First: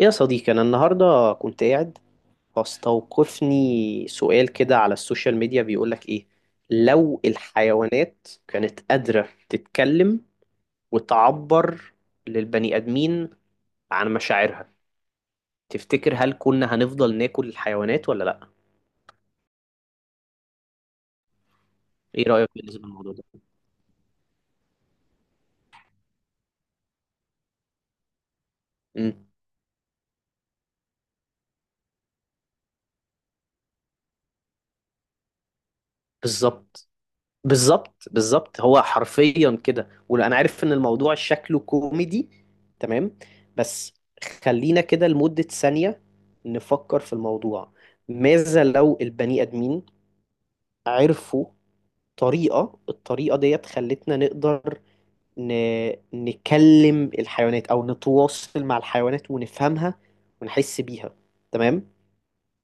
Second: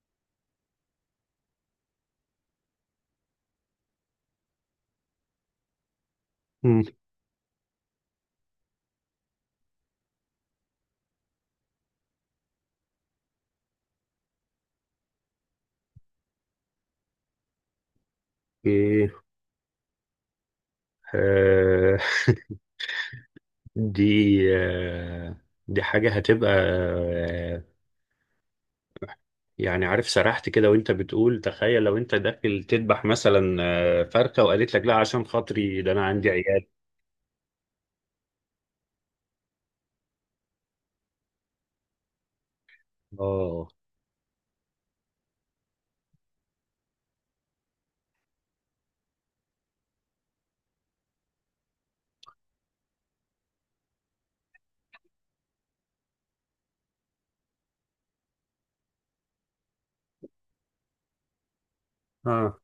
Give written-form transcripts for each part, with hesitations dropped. إيه يا صديقي، أنا النهاردة كنت قاعد فاستوقفني سؤال كده على السوشيال ميديا بيقولك إيه: مم. لو الحيوانات كانت قادرة تتكلم وتعبر للبني آدمين عن مشاعرها، تفتكر هل كنا هنفضل ناكل الحيوانات ولا لأ؟ ايه آه إيه رأيك بالنسبة للموضوع ده؟ دي آه دي حاجة هتبقى مم. يعني عارف، سرحت كده وانت بتقول تخيل لو انت داخل تذبح مثلا فرخة وقالت لك لا، عشان خاطري ده انا عندي عيال. بالظبط، بالظبط بالظبط. هو حرفيا كده، وانا عارف ان الموضوع شكله كوميدي، تمام، اه بس خلينا كده لمدة ثانية نفكر في الموضوع. ماذا لو البني ادمين عرفوا طريقة، الطريقة ديت خلتنا نقدر ن... نكلم الحيوانات او نتواصل مع الحيوانات ونفهمها ونحس بيها، تمام؟ اه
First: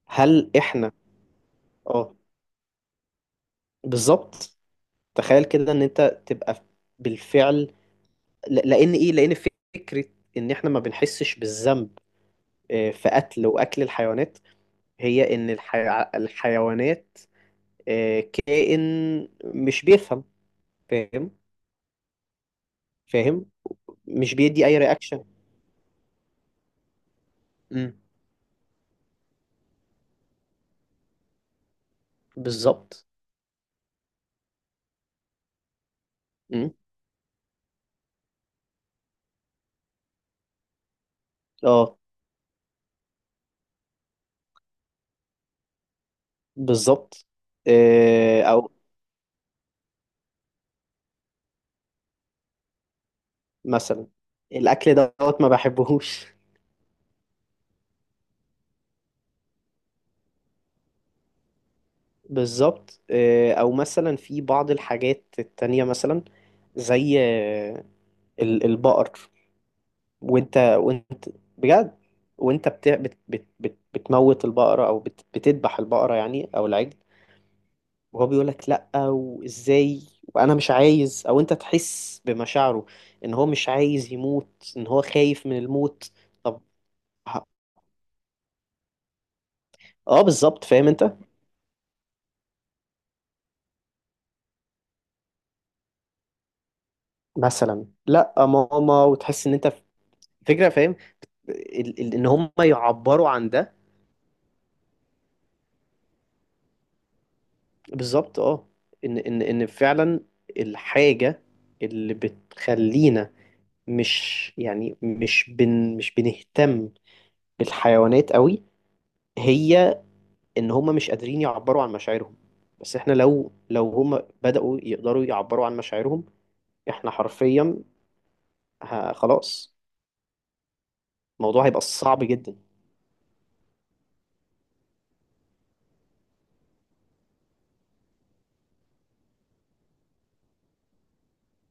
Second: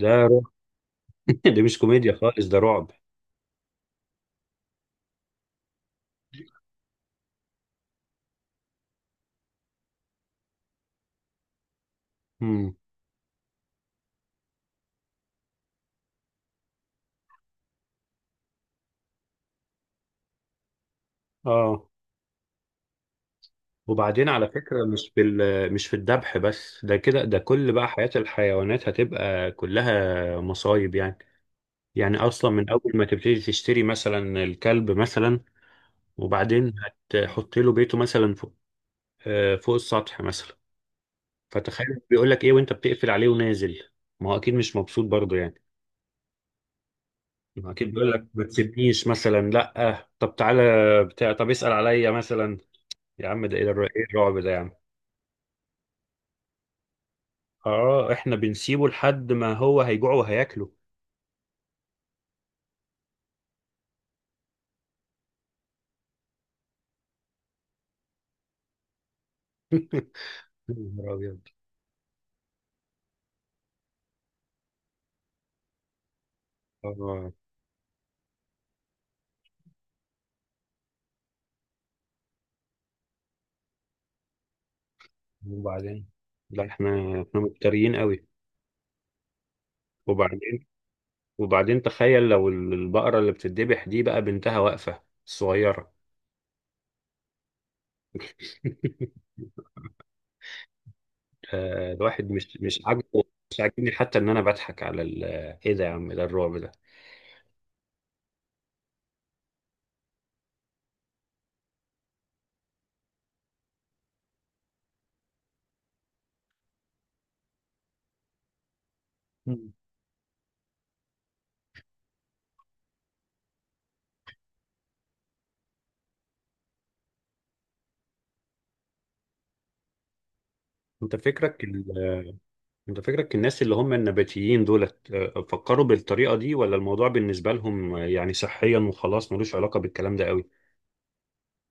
ده رعب. هل احنا دي مش كوميديا اه خالص، ده رعب. بالظبط. تخيل كده ان انت تبقى بالفعل لان ايه، لان فكره ان احنا ما بنحسش بالذنب مم. في قتل واكل الحيوانات، هي ان الحيوانات كائن مش بيفهم، فاهم؟ اه فاهم. وبعدين مش على بيدي اي فكرة، مش في رياكشن. مش في الذبح بس، ده كده ده كل بقى امم حياة الحيوانات هتبقى كلها مصايب يعني. يعني اصلا من اول ما بالظبط. تبتدي تشتري مثلا الكلب مثلا، امم وبعدين هتحط له بيته مثلا فوق، فوق السطح مثلا. اه فتخيل بيقول لك ايه وانت بتقفل عليه ونازل. ما هو اكيد مش مبسوط برضه يعني. بالظبط. ما هو اكيد بيقول لك آه، ما او تسيبنيش مثلا، لا طب تعالى بتاع، طب اسال عليا مثلا. يا عم ده ايه إيه مثلا الرعب ده يا عم؟ الاكل دوت ما بحبهوش. اه، احنا بنسيبه لحد ما هو هيجوع وهياكله. بالظبط، او مثلا في بعض الحاجات التانية، مثلا زي البقر. وانت يا نهار ابيض. بجد وانت بتموت البقرة او بتذبح البقرة، يعني، او العجل، اه. وهو بيقول لك لا، وازاي وانا مش عايز، او انت تحس بمشاعره ان هو مش عايز يموت، ان هو خايف من وبعدين الموت. طب لا، احنا ه- مفتريين قوي. اه بالظبط، وبعدين فاهم انت؟ وبعدين تخيل لو البقرة اللي بتتذبح دي بقى بنتها واقفة الصغيرة. مثلا لا ماما، وتحس ان انت فكرة، فاهم؟ ان الواحد هم مش عاجبه. يعبروا عن مش ده. عاجبني حتى ان انا بضحك على ايه ده يا عم، ده الرعب ده. بالظبط، اه. ان فعلا الحاجة اللي بتخلينا مش يعني مش بن مش بنهتم بالحيوانات قوي، مم. هي ان هم مش قادرين يعبروا عن مشاعرهم. بس احنا لو، هم بدأوا يقدروا يعبروا عن مشاعرهم، احنا حرفيا خلاص، انت فكرك الموضوع هيبقى ال- صعب جدا. انت فكرك الناس اللي هم النباتيين دولت، فكروا بالطريقة دي، ولا الموضوع بالنسبة لهم يعني صحيا وخلاص ملوش علاقة بالكلام ده قوي؟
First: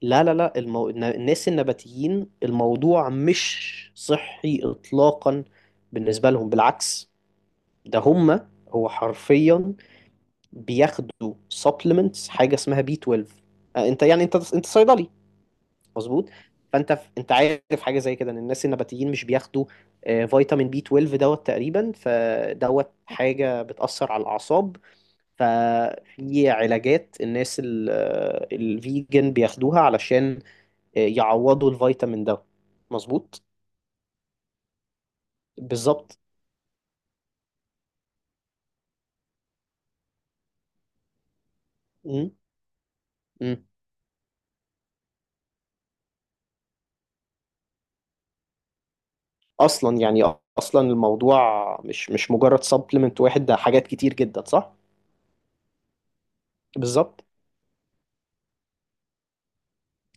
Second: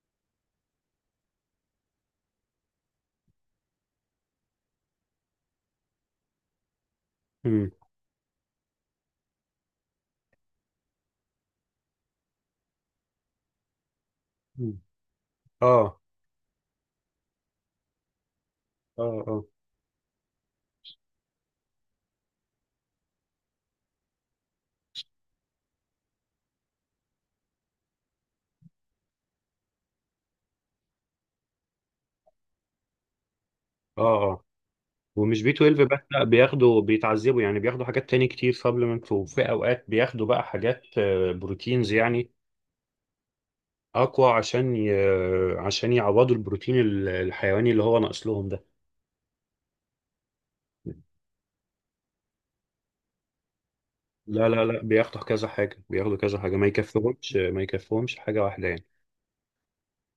لا لا لا، الناس النباتيين الموضوع مش صحي اطلاقا بالنسبة لهم، بالعكس. امم. ده هم، هو حرفيا بياخدوا supplements، حاجة اسمها بي 12. انت انت مم. صيدلي، اه مظبوط؟ فانت انت عارف حاجه زي كده، ان الناس اه. النباتيين مش بياخدوا فيتامين بي 12 دوت تقريبا، فدوت حاجه بتاثر على الاعصاب. ففي علاجات الناس الفيجن بياخدوها علشان يعوضوا الفيتامين ده، مظبوط. اه ومش بي 12 بس، بالظبط. لا بياخدوا، بيتعذبوا يعني، بياخدوا حاجات تاني كتير سبلمنت، وفي اوقات بياخدوا بقى حاجات بروتينز يعني مم. مم. اقوى، عشان يعوضوا البروتين الحيواني اللي هو ناقص لهم ده. اصلا يعني، اصلا الموضوع مش مجرد سبلمنت واحد، ده حاجات كتير جدا، لا لا صح؟ لا، بياخدوا كذا حاجة، بياخدوا كذا حاجة، ما بالظبط يكفهمش ما يكفهمش حاجة واحدة يعني.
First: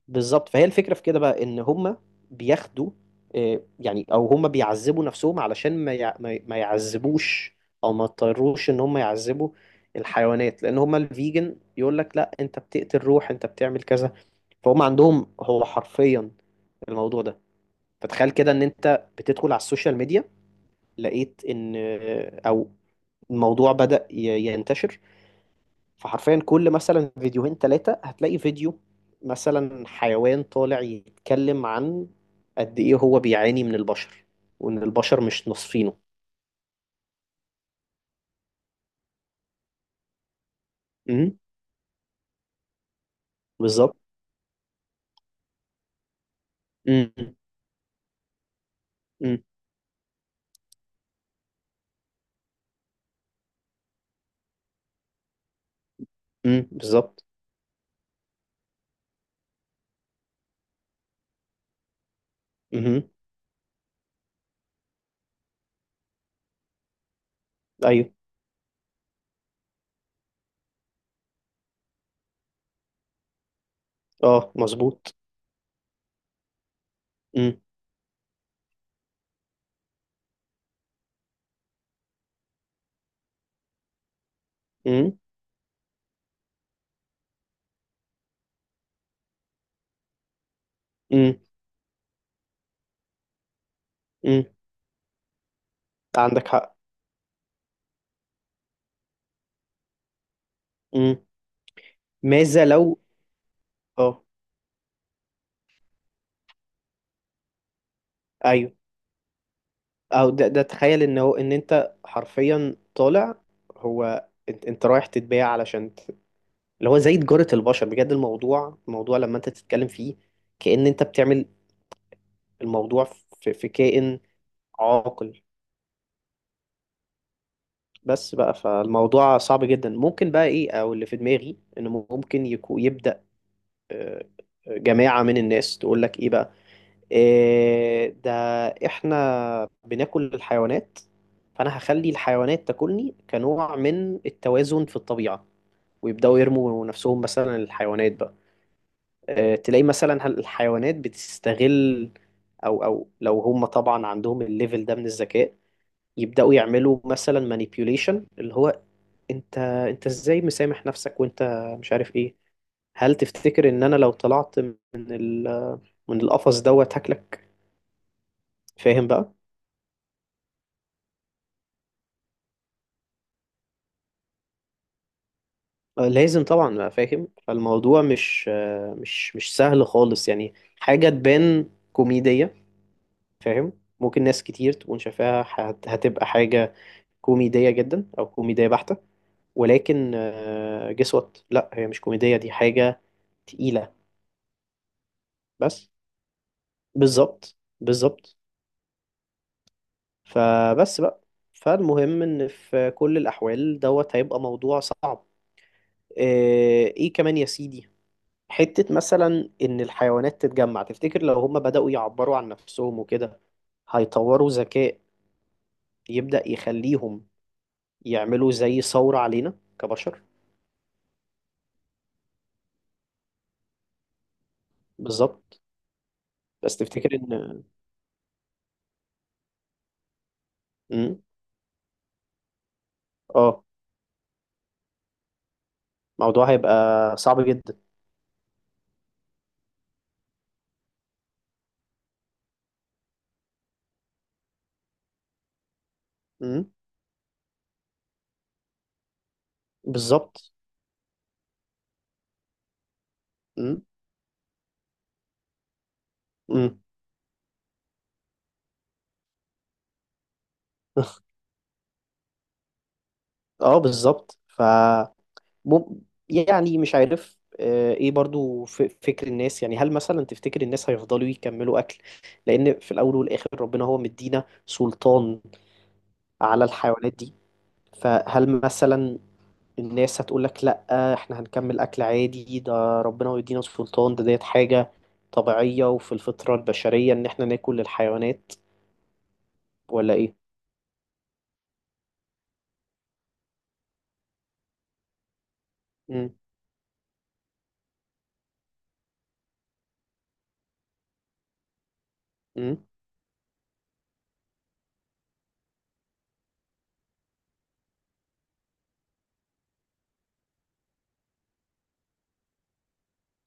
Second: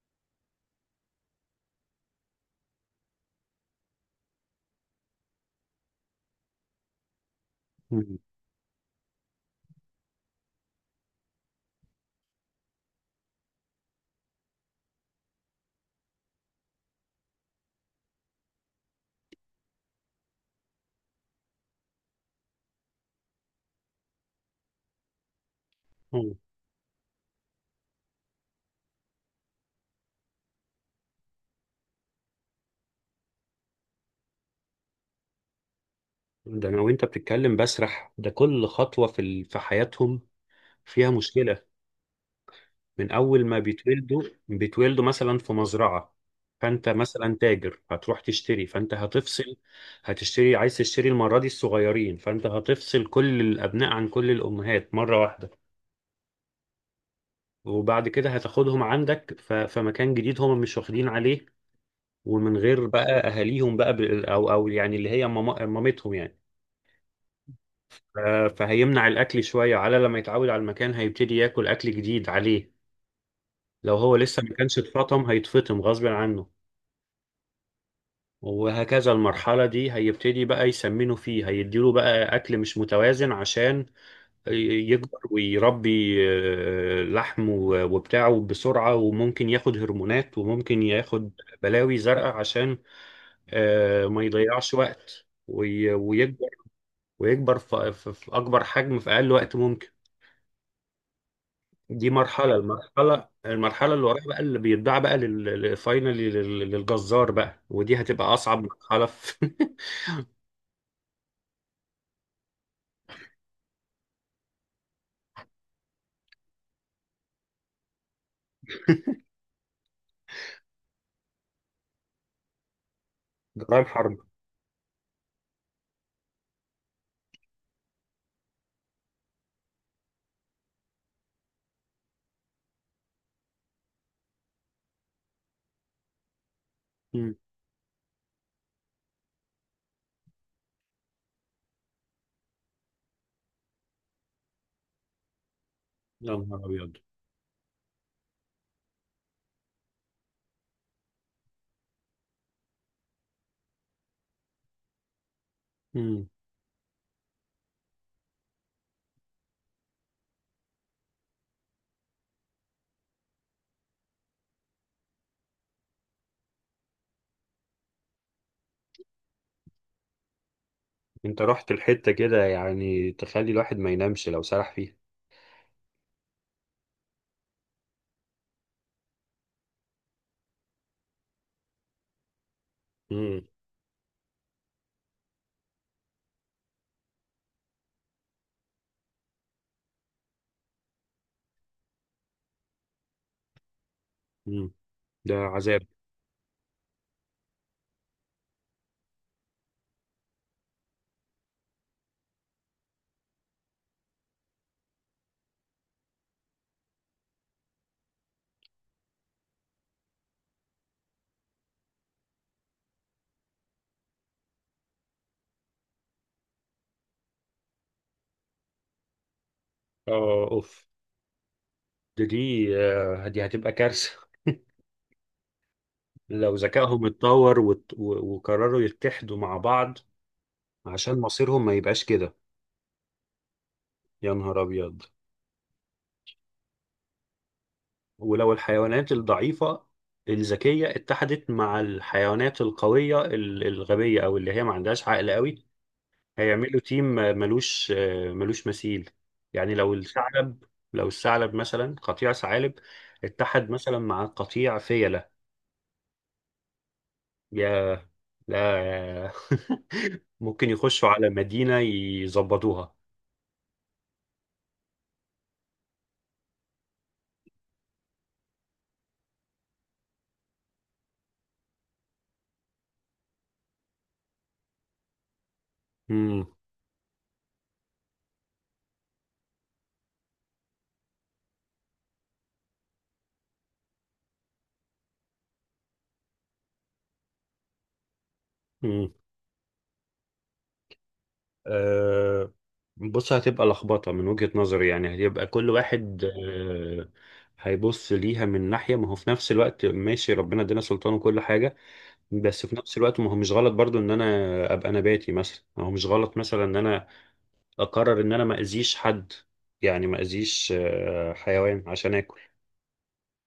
بالظبط. فهي الفكرة في كده بقى ان هما بياخدوا، يعني، او هما بيعذبوا نفسهم علشان ما يعذبوش، او ما مم. يضطروش ان هما يعذبوا الحيوانات، لان هما الفيجن يقول لك لا، انت بتقتل روح، انت بتعمل كذا. فهم عندهم هو حرفيا الموضوع ده. فتخيل كده ان انت بتدخل على السوشيال ميديا، لقيت ان آه، او الموضوع بدأ ينتشر، مم. فحرفيا كل مثلا فيديوهين ثلاثة هتلاقي فيديو مثلا حيوان طالع يتكلم عن قد ايه هو بيعاني من البشر، وان البشر مش نصفينه. ده انا وانت بتتكلم بسرح، ده كل خطوة في في حياتهم فيها امم مشكلة. من اول ما بالظبط. بيتولدوا، بيتولدوا مثلا في مزرعة، فانت امم مثلا تاجر هتروح تشتري، فانت امم هتفصل، هتشتري، عايز تشتري المرة دي الصغيرين، فانت هتفصل كل الابناء عن كل الامهات مرة واحدة. بالظبط. وبعد كده هتاخدهم عندك في مكان جديد هم مش واخدين عليه، ومن غير بقى امم اهاليهم بقى، او يعني اللي هي مامتهم يعني. ايوه. ف- فهيمنع الاكل شوية على لما يتعود على المكان، هيبتدي ياكل اكل جديد عليه. لو هو لسه اه ما كانش مظبوط. اتفطم، هيتفطم غصب عنه. امم وهكذا. المرحلة دي هيبتدي بقى يسمنه فيه، هيديله بقى أكل مش متوازن عشان امم يكبر ويربي لحم وبتاعه بسرعة. وممكن ياخد هرمونات، وممكن ياخد امم بلاوي زرقاء عشان ما امم يضيعش وقت ويكبر، عندك حق. ويكبر في في أكبر حجم في أقل وقت ممكن. امم دي مرحلة ماذا لو المرحلة المرحلة اللي اه وراها بقى، اللي بيتباع بقى فاينلي للجزار بقى، ودي هتبقى أصعب ايوه، مرحلة في… او ده، ده تخيل ان هو، ان انت حرفيا طالع، هو انت، انت رايح تتباع، علشان اللي هو زي تجارة البشر بجد. الموضوع، الموضوع لما انت تتكلم فيه كأن انت بتعمل الموضوع في، في جرائم حرب. كائن عاقل. بس بقى، فالموضوع صعب جدا. ممكن بقى ايه، او اللي في دماغي انه ممكن يبدأ آه، جماعة من الناس تقول لك ايه بقى: مم. إيه ده؟ احنا بناكل الحيوانات، فانا هخلي الحيوانات تاكلني كنوع من التوازن في الطبيعة. يا ويبدأوا نهار يرموا أبيض. نفسهم، مثلا الحيوانات بقى، تلاقي مثلا الحيوانات بتستغل، او او لو هم طبعا عندهم الليفل ده من الذكاء، مم. يبداوا يعملوا مثلا مانيبيوليشن اللي هو انت، انت ازاي مسامح نفسك وانت مش عارف ايه؟ هل تفتكر ان انا لو طلعت من من القفص دوت هاكلك؟ فاهم بقى؟ أنت رحت الحتة كده يعني تخلي الواحد ما ينامش لو سرح فيها. لازم طبعا بقى، فاهم؟ فالموضوع مش مش سهل خالص يعني، حاجة تبان كوميدية، مم. فاهم؟ ممكن ناس كتير تكون شايفاها هتبقى حاجة كوميدية جدا أو كوميدية بحتة، ولكن guess what، لا هي مش كوميدية، دي حاجة تقيلة. مم. ده عذاب. بس بالظبط بالظبط، فبس بقى. فالمهم إن في كل الأحوال دوت هيبقى موضوع صعب. إيه كمان يا سيدي، حتة مثلا إن الحيوانات تتجمع. تفتكر لو هم بدأوا يعبروا عن نفسهم وكده، هيطوروا ذكاء يبدأ يخليهم يعملوا زي ثورة علينا كبشر؟ آه أوف. ده دي دي هتبقى كارثة. بالظبط. لو بس ذكائهم تفتكر اتطور إن وقرروا يتحدوا مع بعض مم. عشان مصيرهم ما يبقاش كده. اه، يا نهار أبيض. الموضوع هيبقى صعب جدا. ولو الحيوانات الضعيفة الذكية اتحدت مع الحيوانات القوية الغبية، أو اللي هي ما عندهاش عقل قوي، امم هيعملوا تيم ملوش مثيل. يعني لو بالظبط. الثعلب، مثلا قطيع ثعالب اتحد امم مثلا مع قطيع فيلة، امم يا لا. ممكن يخشوا على مدينة يظبطوها. اه بالظبط ف مم- يعني مش عارف، ايه برضو فكر الناس، يعني هل مثلا تفتكر الناس هيفضلوا يكملوا اكل، لان في الاول والاخر ربنا هو مدينا سلطان امم. على الحيوانات دي؟ فهل مثلا الناس هتقول لك لا، احنا هنكمل اكل عادي، ده ربنا مدينا سلطان، ده ديت حاجة طبيعية وفي الفطرة البشرية ان احنا ناكل الحيوانات، امم. ولا ايه؟ أه، بص هتبقى لخبطة من وجهة نظري. يعني هيبقى كل واحد أه هيبص ليها من ناحية، ما هو في نفس الوقت ماشي، ربنا ادينا سلطان وكل حاجة، بس في امم نفس الوقت ما هو مش غلط برضو ان انا ابقى نباتي مثلا. ما هو مش غلط مثلا ان انا اقرر ان انا ما اذيش حد، يعني ما اذيش حيوان عشان اكل.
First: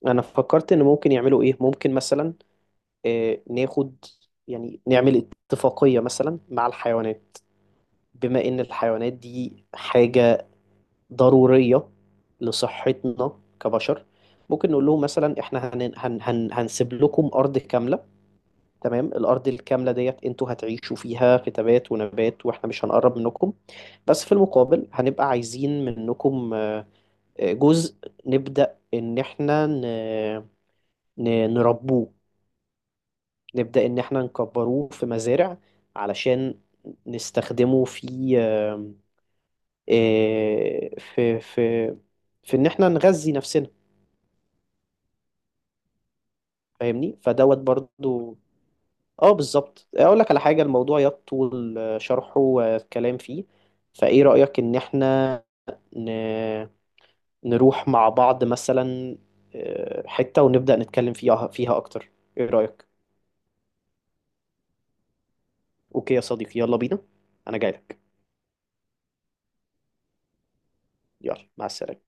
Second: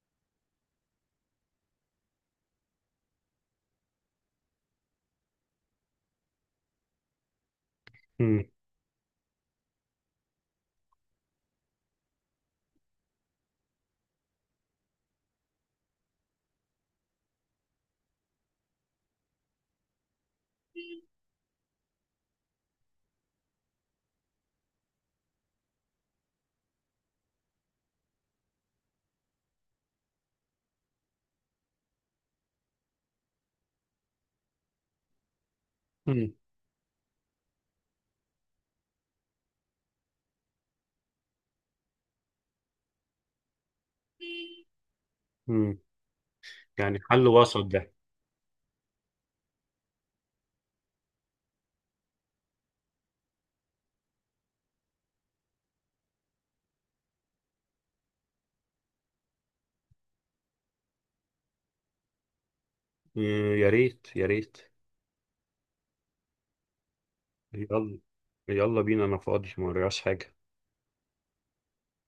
انا فكرت ان ممكن يعملوا ايه. ممكن مثلا ناخد، يعني نعمل اتفاقية مثلا مع الحيوانات. مم. بما ان الحيوانات دي حاجة ضرورية لصحتنا كبشر، ممكن نقول لهم مثلا احنا هن هن هن هنسيب لكم ارض كاملة، تمام، الارض الكاملة ديت انتوا هتعيشوا فيها في تبات ونبات، واحنا مش هنقرب منكم، بس في المقابل هنبقى عايزين منكم جزء، نبدأ ان احنا نربوه، نبدأ إن إحنا نكبروه في مزارع، مم. علشان نستخدمه في آم، آه، في في في إن إحنا نغذي نفسنا، مم. يعني فاهمني؟ حل فدوت وسط ده. برضو اه بالظبط. أقول لك على حاجة، الموضوع يطول شرحه والكلام فيه. فإيه رأيك إن إحنا ن- نروح مع بعض مثلا حتة ونبدأ نتكلم فيها، أكتر؟ إيه رأيك؟ مم. يا ريت، يا ريت. أوكي يا صديقي، يلا بينا، أنا يلا، جايلك. يلا بينا، انا فاضي ما ورياش حاجة. يلا مع السلامة.